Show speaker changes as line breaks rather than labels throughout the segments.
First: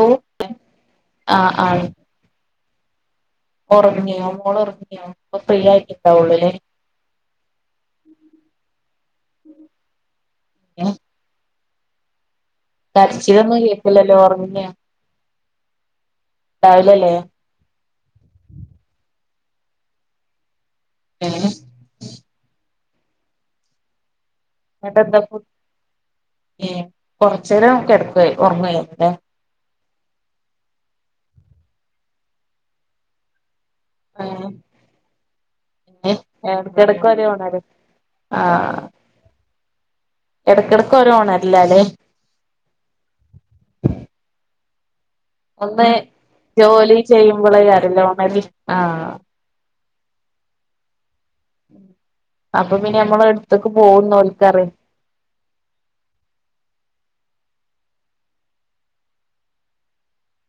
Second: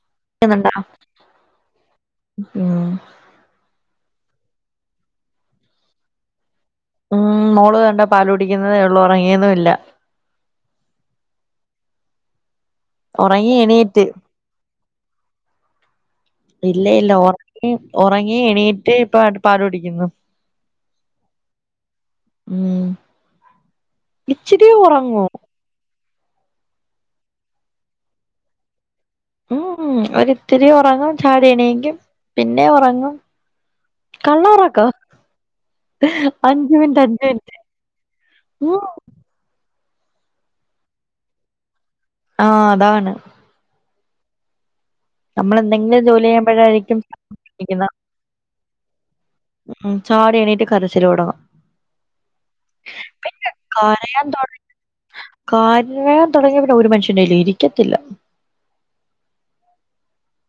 ഓ
ക്കുന്നുണ്ടാ
ആഹ് ആഹ്
ഉം
ഒറങ്ങിയോ മോള് ഒർങ്ങിയോ പ്പൊ ഫ്രീ ആയിട്ട് ണ്ടാവോള്ളൂ ലെ
ഉം മോള് ദേണ്ട പാലൂ ടിക്ക്ന്നതെ ള്ളു ഒറങ്ങിയതു ഇല്ല ഉറങ്ങി
കര്ച്ചിലൊന്നു
എണീറ്റ്
കേക്കില്ലല്ലോ ഓർങ്യോ ട്ടാവ് ലലേ
ഒറങ്ങി എണീറ്റ് ഇപ്പട് പാലു ടിക്കുന്നു
ഏ
ഉം ഇച്ചിരി ഉറങ്ങും
ങ്ങട്ട്ന്തപ്പ് എ കൊർച്ചേരം കെട്കുവെ ഒർങ്ങുവ ന്നെ
ഉം ഒരിത്തിരി ഒറങ്ങും ചാടി എണീക്കും പിന്നെ ഒറങ്ങും കള്ള
ആഹ്
ഒറക്ക
ഏഹ്
അഞ്ചു മിൻറ്റ്
ഇടക്കിടക്ക്
അഞ്ചു
ഒരു
മിൻറ്റ്
ഉണരൽ
ഉ
എട്ക്കെടക്ക് ഓരോ ണര്ല്ലാലേ
ആഹ് അതാണ്
ഒന്ന്
നമ്മളെന്തെങ്കിലും ജോലി ചെയ്യുമ്പോഴായിരിക്കും
ജോലി
ക്കുന്നെ
ചെയ്യുമ്പൊളക്കാരലെ ഒണരൽ ആഹ്
ഉം ചാടി എണീട്ട് കരച്ചില് തൊടങ്ങും
അപ്പൊ നമ്മളെ
പിന്നെ
അടുത്തേക്ക്
കരയാൻ തൊ [inaudible]
പോകുന്നോൽക്കറിയാം
കാരയാൻ തൊടങ്ങിയ പിന്നെ ഒരു മനുഷ്യന്റെല് ഇരിക്ക ത്തില്ല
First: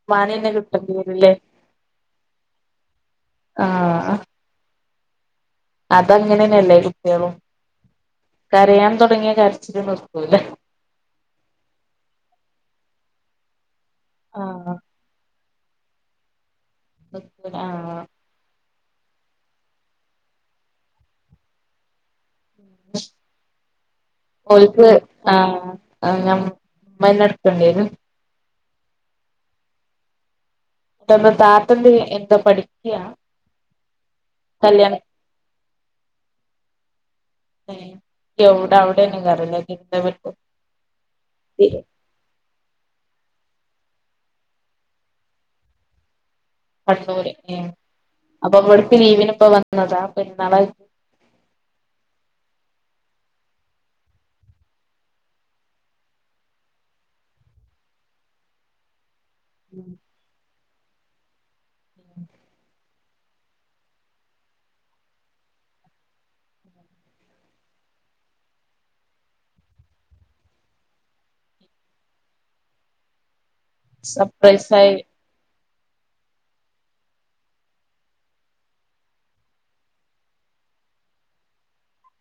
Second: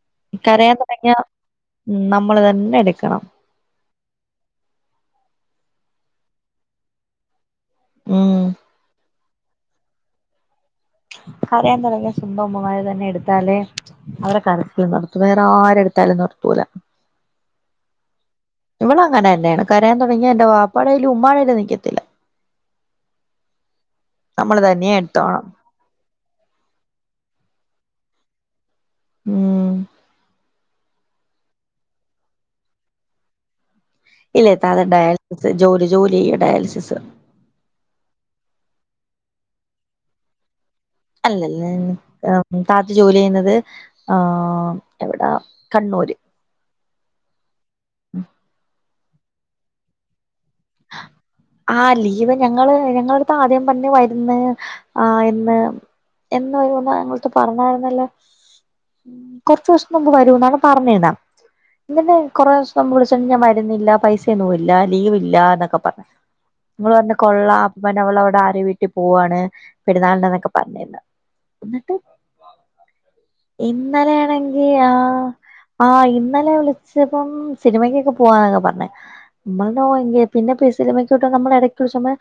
ഉമ്മാനെന്നെ
കരയാൻ
കിട്ടേണ്ടി
തൊടങ്ങിയ
വരൂല്ലേ
ഉം നമ്മള് തന്നെ എടുക്കണം
അത് അങ്ങനെ ന്നല്ലേ കുട്ട്യളും
ഉം
കരയാൻ തുടങ്ങിയ കര്ചിൽ നിർത്തൂല
കരയാൻ തൊടങ്ങിയ സ്വന്തമ്മമാര് തന്നെ എടുത്താലേ അവരെ
ആഹ്
കരച്ചില് നിർത്തൂ താ ആരെ എടുത്താലും നിർത്തൂല്ല.
നിക്കൂല്ല ആഹ്
ഇവള് അങ്ങനെ തന്നെയാണ് കരയാൻ തൊടങ്ങിയ എന്റെ വാപ്പാടെ കൈയിലും ഉമ്മാടെ കയ്യിയിലും നിക്കത്തില്ല. നമ്മള് തന്നെ
ഓലുക്ക്
എടുത്തോണം
ആഹ് നമ്മ ഉമ്മന്നെടക്കേണ്ടിരും
ഉം
പെട്ടന്ന് താത്തയെന്തിന്ന് പഠിക്യാ.
ഇല്ല താത്ത ഡയാലിസിസ്. ജോലി ജോലി ഡയാലിസിസ്.
എവിടെ അവിടെ. [unintelligible]
അല്ലല്ല താത്ത ജോലി ചെയ്യുന്നത്. ആഹ് എവിടെ കണ്ണൂര്.
കണ്ണൂര് ഏഹ് അപ്പൊ അവള് പ്പ ലീവിന് ഇപ്പൊ വന്നതാ [unintelligible]
ആ ലീവ് ഞങ്ങള് ഞ ങ്ങളടുത്ത് ആദ്യം പറ്ഞ്ഞ് വര്ന്ന് ആ എന്ന് എന്നൊ എന്നാ ഞങ്ങളട്ത്ത് പറഞ്ഞായിരുന്നല്ലോ
ഉം
കൊറ്ച്ചോസ്ത്തിന് മുമ്പ് വരൂന്നാണ്ല്ലൊ പറ്ഞ്ഞിടാം ഇന്നലെ കൊറോഷ [unintelligible] വരുന്നില്ല പൈസെന്നുല്ല ലീവ് ഇല്ല ന്നൊക്കെ പറഞ്ഞ്. ഇങ്ങള് പറഞ്ഞ് കൊള്ളാം അപ്പ പിന്നെ അവള് ആരെ വീട്ടി പോവാണ് പെരുന്നാളിന്റന്നൊക്കെ പറഞ്ഞിര്ന്ന് ഇന്നിട്ട് ഇന്നലെയാണെങ്കി
സർപ്രൈസായി
ആ ആ ഇന്നലെ വിളിച്ചപ്പം സിനിമക്കൊക്കെ പോവാന്നാ പറ്ഞ്ഞെ [unintelligible] പിന്നെ പി സിലിമകൊക്കെ നമ്മള് എടക്ക് സുമെ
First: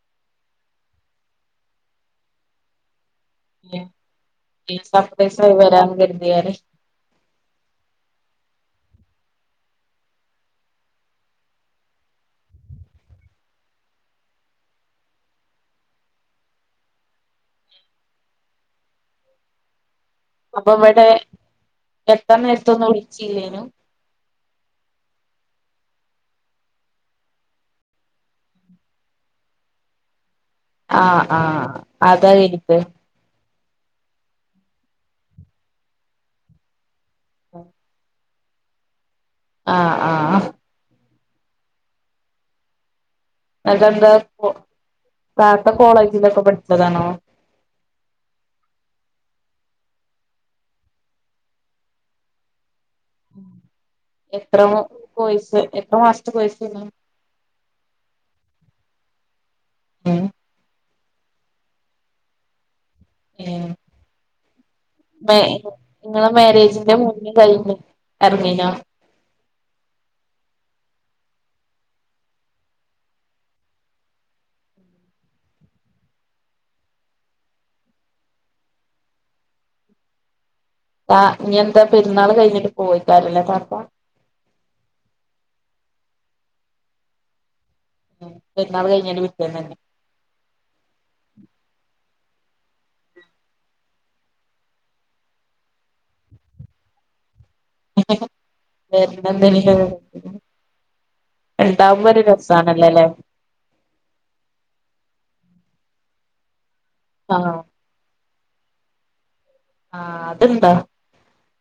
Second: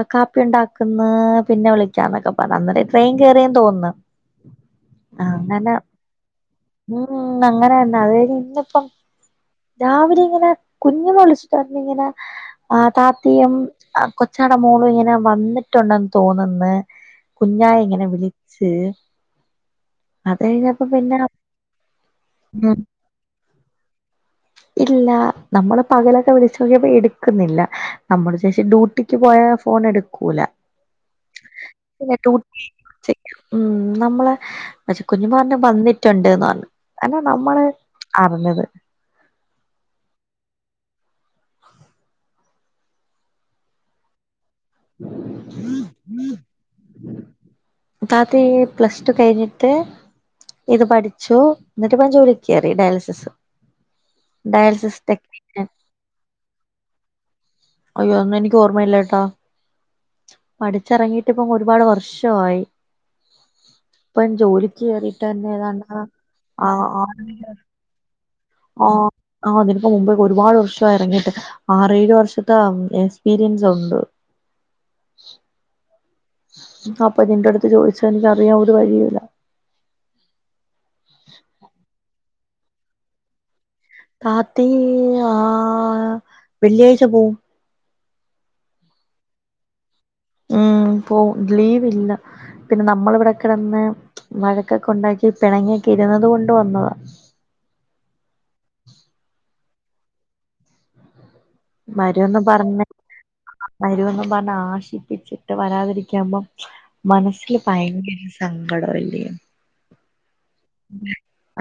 ആ കാപ്പിയുണ്ടാക്ക്ന്ന് പിന്നെ വിളിക്കാന്നൊക്കെ പറ അന്നേര ട്രെയിൻ കേറിയെന്ന് തോന്ന്ന്ന് ആ
സർപ്രൈസായി
അങ്ങനെ
വരാന്ന് കരുതിയാല്
ഉം അങ്ങനെന്നെ അത്കഴിഞ്ഞ് ഇന്ന് പ്പം രാവിലെങ്ങനെ കുഞ്ഞമ്മ വിളിച്ച്ട്ട് പറഞ്ഞ്ങ്ങനെ ആദാത്യം ആ കൊച്ചാടമോള് ഇങ്ങനെ വന്നിട്ടുണ്ടെന്ന് തോന്ന്ന്ന് കുഞ്ഞാ ഇങ്ങനെ വിളിച്ച് അത് കഴിഞ്ഞപ്പോ
അപ്പോവടെ
പിന്നെ ഉം
എത്താനേരത്തൊന്നു വിളിച്ചില്ലേനു
ഇല്ല നമ്മള് പകലൊക്കെ വിളിച്ചോക്കിയപ്പൊ എട് ക്കുന്നില്ല നമ്മള് വിചാരിച് ഡ്യൂട്ടിക്ക് പോയാ ഫോണെടുക്കൂല
ആഹ് ആഹ് അതാ ഇരിപ്പ്
ചെയ്യും ഉം നമ്മളെ പക്ഷെ കുഞ്ഞിമ്മ പറഞ്ഞ് വന്നിട്ടുണ്ട് എന്ന് പറഞ്ഞ് അല്ല നമ്മള് അറിഞ്ഞത്
ആ ആഹ് ആ അത് എന്താ താത്ത കോളേജിലൊക്കെ പഠിച്ചതാണോ
താത്തി പ്ലസ് ടു കഴിഞ്ഞിട്ട് ഇത് പഠിച്ചു എന്നിട്ട്പ്പം ജോലിക്കേറി ഡയാലിസ്
എത്ര കോഴ്സ്
ടെക്നീഷ്യൻ
എത്ര മാസത്തെ കോഴ്സാണ്
അയ്യോ ഒന്നും എനിക്ക് ഓർമ്മയില്ലട്ടോ
ഉം
പഠിച്ചു ഇറങ്ങിയിട്ട് ഇപ്പം ഒരുപാട് വർഷയയായി ഇപ്പം ജോലിക്ക് കേയറിട്ട്
മേ
തന്നെ ഏതാണ്ട്
നിങ്ങളെ
ആ
മാരേജിന്റെ
ആ
മുന്നേ കഴിഞ്ഞ് ഇറങ്ങീനോ
ആ ആ അതിനേക്കേ മുമ്പോക്കെ ഒരുപാട് വർഷം എറങ്ങിട്ട് ആറേഴ് വർഷത്തെ ആ എക്സ്പീരിയൻസ് ഒണ്ട് അപ്പം നിന്റെ അടുത്ത് ചോദിച്ചാ എനിക്ക് അറിയാൻ ഒര് വഴിയുമില്ല
ആ നീ എന്താ പെര്ന്നാള് കഴിഞ്ഞിട്ട് പോയിക്കാലല്ലേ [unintelligible]
കാത്തി ആാ വെള്ളിയാഴ്ച പോവും
ഉം പെരുന്നാള് കഴിഞ്ഞേൻ്റെ പിറ്റേന്ന് തന്നെ
ഉം പോവും ലീവില്ലാ പിന്നെ നമ്മള് ഇവടെക്കെ തന്നെ വഴക്കൊക്കെ ഒണ്ടാക്കി പെണങ്ങിക്കെ ഇരുന്നത് കൊണ്ട് വന്നതാ
[unintelligible] ഒരു
വെരുന്ന് പറഞ്ഞ്
രസാണല്ലോല്ലേ
ആശിപ്പിച്ച് എന്നിട്ട് വെരിതിരിക്കുമ്പോൾ
ആഹ്
മനസ്സില്ല് ഭയങ്കര സങ്കടമല്ലിയോ
ആാ എന്താ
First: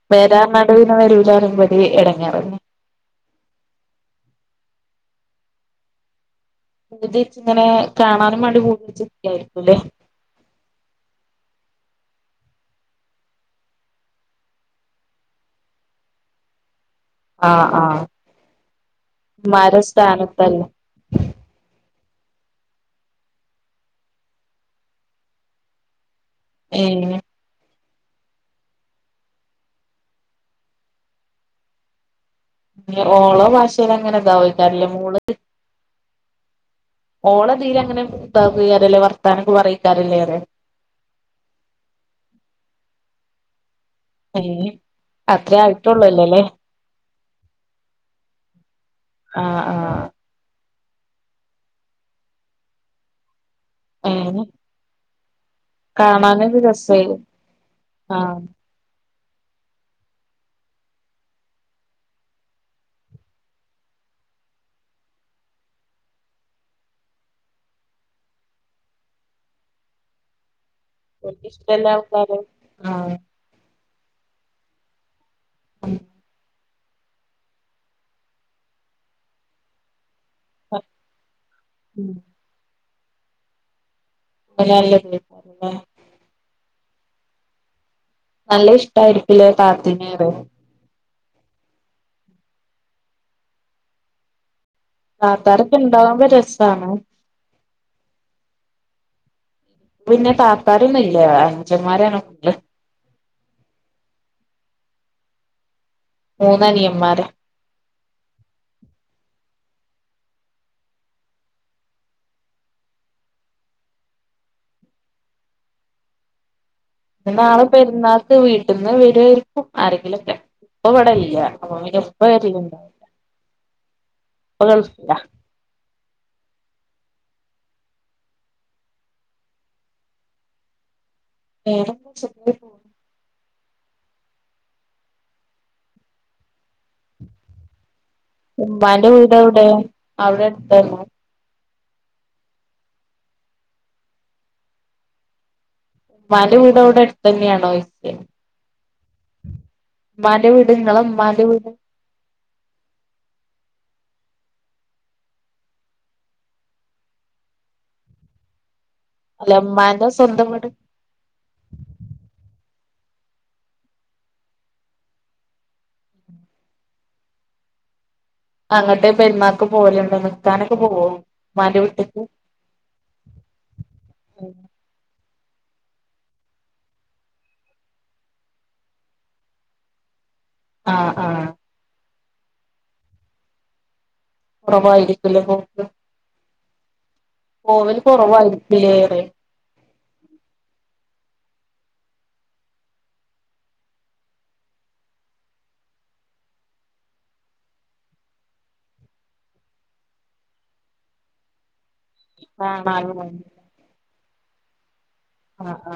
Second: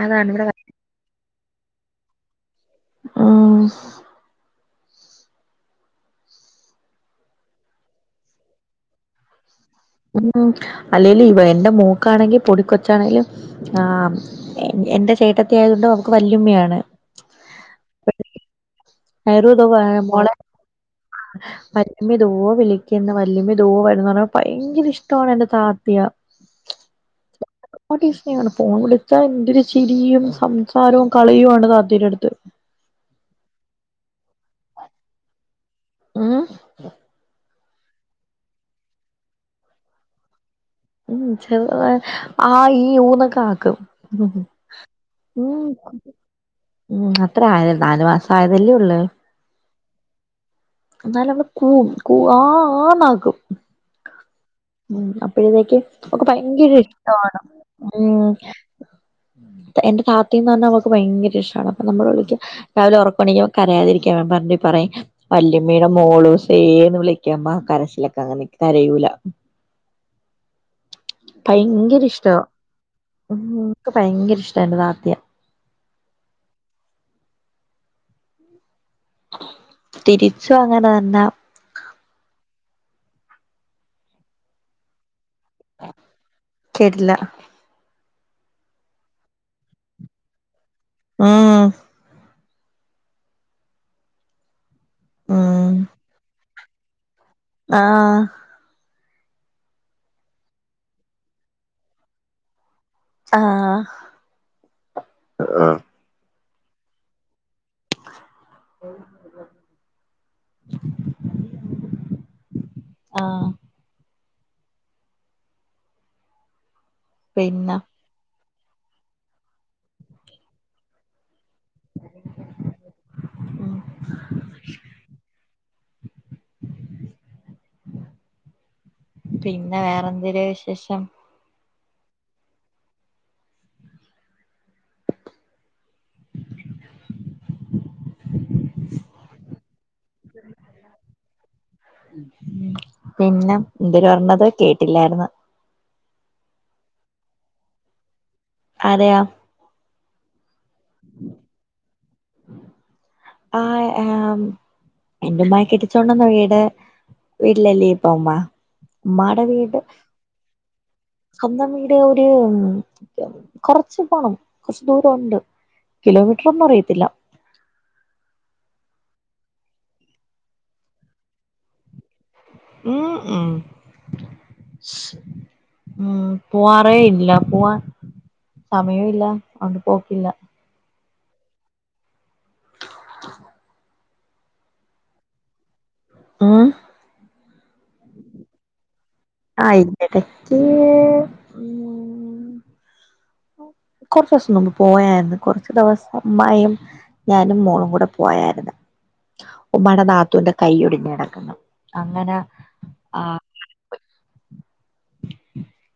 അതാണ് ഇവിടെ
വേരാനടുവിന് വരൂല്ല്യാ ഇവടെ എടങ്ങോറ്
ആാ
[unintelligible] ഇതിൽ കാണാനും വേണ്ടി [unintelligible]
ഉം അല്ലെലും ഇവ എൻ്റെ മേക്കാണെങ്കിൽ പൊടിക്കൊച്ചാണെങ്കിലും ആ എന്റെ ചേട്ടത്തി ആയത്കൊണ്ട് അവക്ക് വല്ല്യാമ്മയാണ്
ആാ ആാ
[unintelligible] ഉമ്മി ദോ വിളിക്ക്ന്ന് വല്ല്യായുമ്മി ദോ വരുന്ന് പറയുമ്പോ ഭയങ്കര ഇഷ്ടമാണ് എന്റെ താത്തിയ
ഏ
നാണ് ഫോൺ വിളിച്ചാ എന്തൊര് ചിരിയും സംസാരവും കളിയുമാണ് താത്തിടെത്ത്
ഒളോ ഭാഷേലിങ്ങനക്കാ
ഉം
[unintelligible] ഇതിൽ അങ്ങനെ [unintelligible] വർത്താനൊക്കെ പറക്കാരല്ലേ അവര്
ഉം ചെറ്താ ആ ഈ ഊ ന്നൊക്കെ ആക്കും ഉം
ഏഹ് അത്രേ
ഉം
ആയിട്ടുള്ളൂല്ലല്ലേ
ഉം അത്ര ആയത് നാല് മാസ ആയതല്ലേ ഒള്ള്
ആഹ് ആഹ്
എന്നാല് അവള് കൂവും കൂ ആ ആന്ന് ആക്കും
ഏഹ്
ഉം അപ്പഴതേക്കും അവക്ക്
കാണാനൊരു
ഭയങ്കര
രസേനു
ഇഷ്ടാണ് ഉം
ആഹ്
എന്റെ താത്തേന്ന് പറഞ്ഞാ അവക്ക് ഭയങ്കര ഇഷ്ടമാണ്, അപ്പം നമ്മള് വിളിക്കും രാവിലെ ഒറക്കെണിക്കുമ്പോ കരയാതിരിക്കാൻ പറഞ്ഞ് പറയും വല്ല്യമ്മേടെ മോളൂസേ എന്ന് വിളിക്കുമ്പം ആ കരച്ചിലൊക്കെ അങ്ങ് നിക്കും കരയൂല്ല
ഓലിക്ക് ഇഷ്ടള്ള ആൾക്കാരെ ആ
എനിക്ക് ഭയങ്കര ഇഷ്ടാ എൻ്റെ താത്തിയെ
ഉം
തിരിച്ചും അങ്ങനെ തന്നാ
[unintelligible] ഏ
കേട്ടില്ല
നല്ല ഇഷ്ടായിരിക്കും ല്ലേ താത്തെന്നെ പറയാ
ആ ആ
താത്താരൊക്കെ ഇണ്ടാവുമ്പോ രസാണ്
ആ ആ
ക്ക് പിന്നെ താത്താരൊന്നും ഇല്ല അനുജന്മാരാണ് ഫുള്ള്
ആ ആ
മൂന്നനിയന്മാര്
ആ
[unintelligible]
പിന്നെ
പെരുന്നാള് ഇത് വീട്ട്ന്ന് വരുവായിരിക്കും ആരെങ്കിലുവൊക്കെ ഇപ്പ ഇവിടില്ല അപ്പപ്പിന്നെ ഉപ്പ വരില്ലല്ലോ,
ഉം
ഉപ്പ ഗൾഫിലാ
പിന്നെ വേറെന്തെര് വിശേഷം
വേറെന്താ സുഖായി പോകുന്നു ഉമ്മാന്റെ വീട് എവിടെ അവിടെ അടുത്താണോ
പിന്നെ എൻതര് പറഞ്ഞത് കേട്ടില്ലായിര്ന്ന്
ഉമ്മാന്റെ വീടവിടെ അടുത്തെന്നെയാണോ ചോയിക്കാ
അതെയോ
നിങ്ങള ഉമ്മാന്റെ വീട്
ആ ഏഹ് എന്റുമ്മായെ കെട്ടിച്ചോണ്ട് വന്ന വീട് വീട്ടിലല്ലേ ഇപ്പോ ഉമ്മ മ്മാടെ
അല്ല
വീട്
ഉമ്മാന്റെ സ്വന്തം വീട്
സ്വന്തം വീട് ഒരു കൊറച്ച് പോണം കൊറച്ച ദൂരൊണ്ട് കിലോമീറ്റർ ഒന്നും അറിയത്തില്ല
അങ്ങട്ട് പെരുന്നാക്ക് പോകലുണ്ടോ നിക്കാനൊക്കെ പോകുവോ ഉമ്മാന്റെ വീട്ട്ക്ക്
ഉം ഉം ഉം പൂവാറേ ഇല്ല പോവാൻ സമയവും ഇല്ല അതൊണ്ട് പോക്കില്ല
ആ ആ കുറവായിരിക്കും ല്ലേ പോക്ക്
മ്മ്
പോവല് കുറവായിരിക്കുല്ലേ പറെയാ
ആ ഇടക്ക് ഉ കുറച്ച ദിവസം മുമ്പ് പോയായിരുന്നു കുറച്ചു ദിവസം ഉമ്മായും ഞാനും മോളും കൂടെ പോയായിരുന്നു ഉമ്മാടെ നാത്തൂന്റെ കൈ ഒടിഞ്ഞ് കെടക്കുന്നു അങ്ങനെ
കാണാനും
ആ
ആ ആ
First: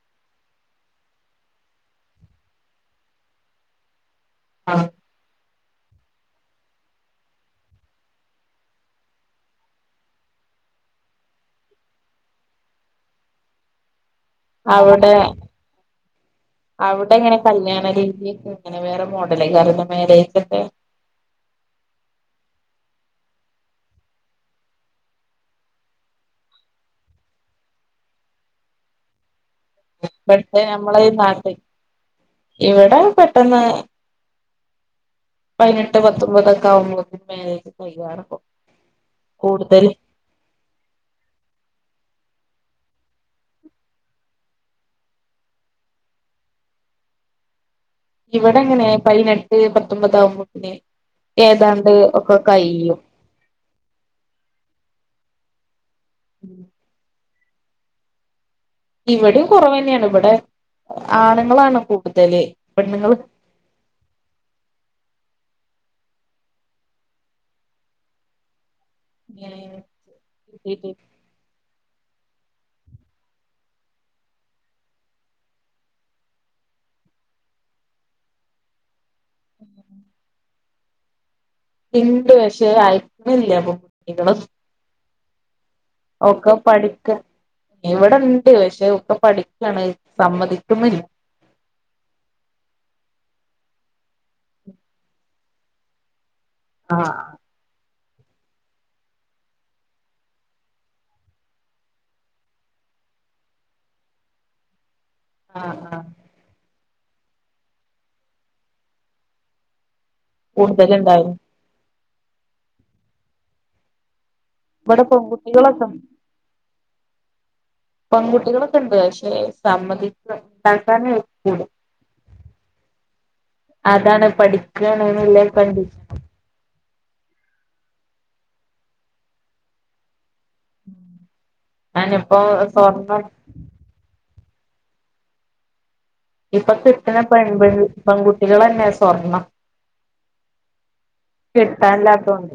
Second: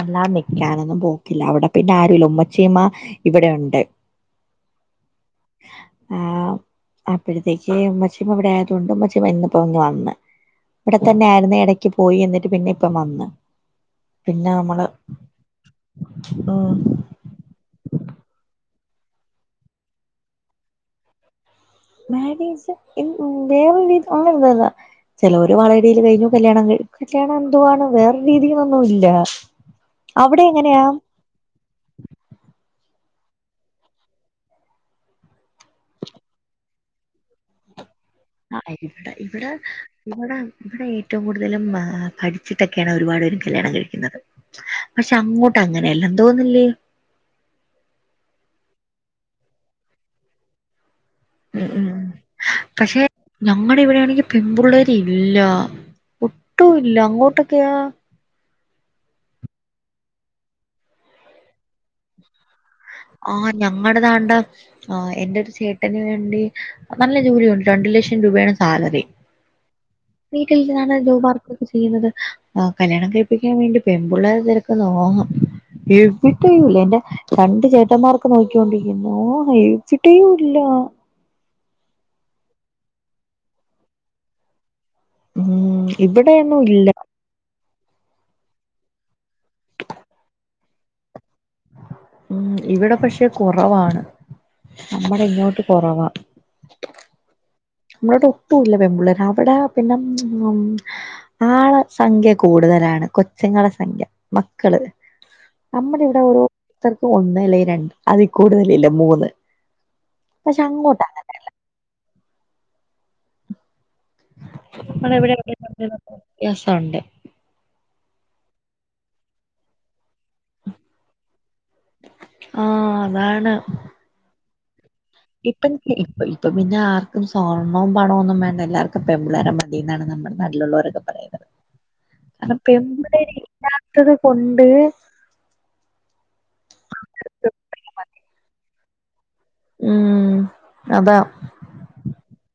അല്ലാ നിക്കാനൊന്നും പോക്കില്ല അവിടെ പിന്നെ ആരുല്ല ഉമ്മച്ചിമ്മ ഇവിടെ ഉണ്ട്
ആ
ആ അപ്പഴത്തേക്ക് ഉമ്മച്ചീമ്മ ഇവിടെ ആയതൊണ്ട് ഉമ്മച്ചീമ്മ ഇന്നിപ്പോ ഇന്ന് വന്ന് ഇവിടെത്തന്നൊയിരുന്നു ഇടക്ക് പോയി എന്നിട്ട് പിന്നെ ഇപ്പ വന്ന് പിന്നെ നമ്മള്
അവിടെ
ഉം
അവിടെ എങ്ങനെ കല്യാണ രീതിയക്കെ? പിന്നെ വേറെ മോഡലാ [unintelligible] മേര്യേജൊക്കെ?
മേര്യേജ് ഇൽ വേറെ രീതി അങ്ങനൊന്നുല്ല ചെലോര് വളയിടീല് കഴിഞ്ഞു കല്യാണം കഴിക്കു കല്യാണം എന്തുവാണ് വേറെ രീതീലൊന്നു ഇല്ലാ
പെട്ടേ നമ്മള ഈ നാട്ടിൽ ഇവിടെ പെട്ടെന്ന് പതിനെട്ട് പത്തൊമ്പതൊക്കെ ആവുമ്പോക്കും മാര്യേ
ആ ഇവിടെ ഇവിടെ ഇവിടെ ഇവിടെ ഏറ്റവും കൂടുതലും ബ ആഹ് പഠി [inaudible] ച്ചിട്ടൊക്കെയാണ് ഒരുപാട് പേരും കല്യാണം കഴിക്കുന്നത് പക്ഷെ അങ്ങോട്ട് അങ്ങനെയല്ലന്ന് തോന്നില്ലേ
ഇവിടെ എങ്ങനെ പതിനെട്ട് പത്തൊമ്പതാവ്ത്തിന്
ഉം ഉം. പക്ഷെ ഞമ്മടെ ഇവിടെയാണെങ്കി പെമ്പുള്ളേരിൽ ഇല്ലാ ഒട്ടും ഇല്ല. അങ്ങോട്ട് [inaudible]
ഇവിടെയും കുറവന്നെയാണ്. ഇവിടെ ആണ്ങ്ങളാണ് കൂടുതല്. പെണ്ണുങ്ങള്
ആഹ് ഞങ്ങടതാണ്ടെ, ആഹ് എന്റെ ഒരു ചേട്ട്- ട്ടന് വേണ്ടി, നല്ല ജോലിയുണ്ട്. രണ്ടു ലക്ഷം രൂപയാണ് സ്
ഏഹ്
വീട്ടിലിര്ന്നാണ് വ് വർക്കൊക്കെ ചെയ്യ്ന്നത് ഈഹ് കല്യാണം കഴിപ്പിക്കാൻ വേണ്ടി പെമ്പിള്ളേരെ തെരക്ക്ന്ന് ഓങ്ങ്. എവിടെയുല്ല എന്റെ രണ്ട് ചേട്ടന്മാർക്ക് നോക്കിക്കൊണ്ടിരിക്കുന്നു. ഓ ഹെഴിച്ചിട്ടേ ഇല്ല
ഇണ്ട് പക്ഷേ, അയക്കുന്നില്ല പെൺകുട്ടികളെയൊന്നും
ഊം ഇവിടെയൊന്നു ഇല്ല
ഇവിടെണ്ട് പക്ഷെ ഒക്കെ പഠിക്കയാണ് സമ്മതിക്കുന്നില്ല
ഉം ഇവിടെ പക്ഷെ കുറവാണ് നമ്മടെ ഇങ്ങോട്ട് കൊറവാ
ആഹ്
ഇങ്ങോട്ടൊക്കെ വല്ല്യ പെമ്പിള്ളേരാ. അവിടെ പിന്നെ ഉം ആ സംഖ്യ കൂടുതലാണ്കൊച്ചുങ്ങളെ സംഖ്യ മക്കള്
ആഹ് ആഹ്
നമ്മുടെ ഇവിടെ ഒരു [inaudible] ക്ക് ഒന്ന് അല്ലെങ്കിൽ രണ്ട് അതിൽ കൂടുതലില്ല മൂന്ന് പക്ഷെ
കൂടുതലുണ്ടാവും
അങ്ങോട്ടങ്ങനെയല്ല
ഇവിടെ പെൺകുട്ടികളൊക്കെ
[inaudible] തണ്ട്
പെൺകുട്ടികളൊക്കെ ഉണ്ട് പക്ഷെ സമ്മതി ഉണ്ടാക്കാനേൂള അതാണ് പഠി
ഇപ്പൊ ഇപ്പൊ പിന്നെ ആർ പം സ്വർണ്ണം പണവൊന്നും വേണ്ട എല്ലാർക്കും പെമ്പിള്ളേരെ മതീന്നാണ് നമ്മള് നാട്ടിലുള്ളോരൊക്കെ
ഞാനിപ്പോ
പറയുന്നത്
സ്വർണം
കൊണ്ട്
ഇപൊ കിട്ട്ണ പെൺപിൾ പെൺകുട്ട്യാളന്നെ സ്‌കൂ സ്വർണം
ഉം അതാ
കിട്ടാല്ലാത്തോണ്ട്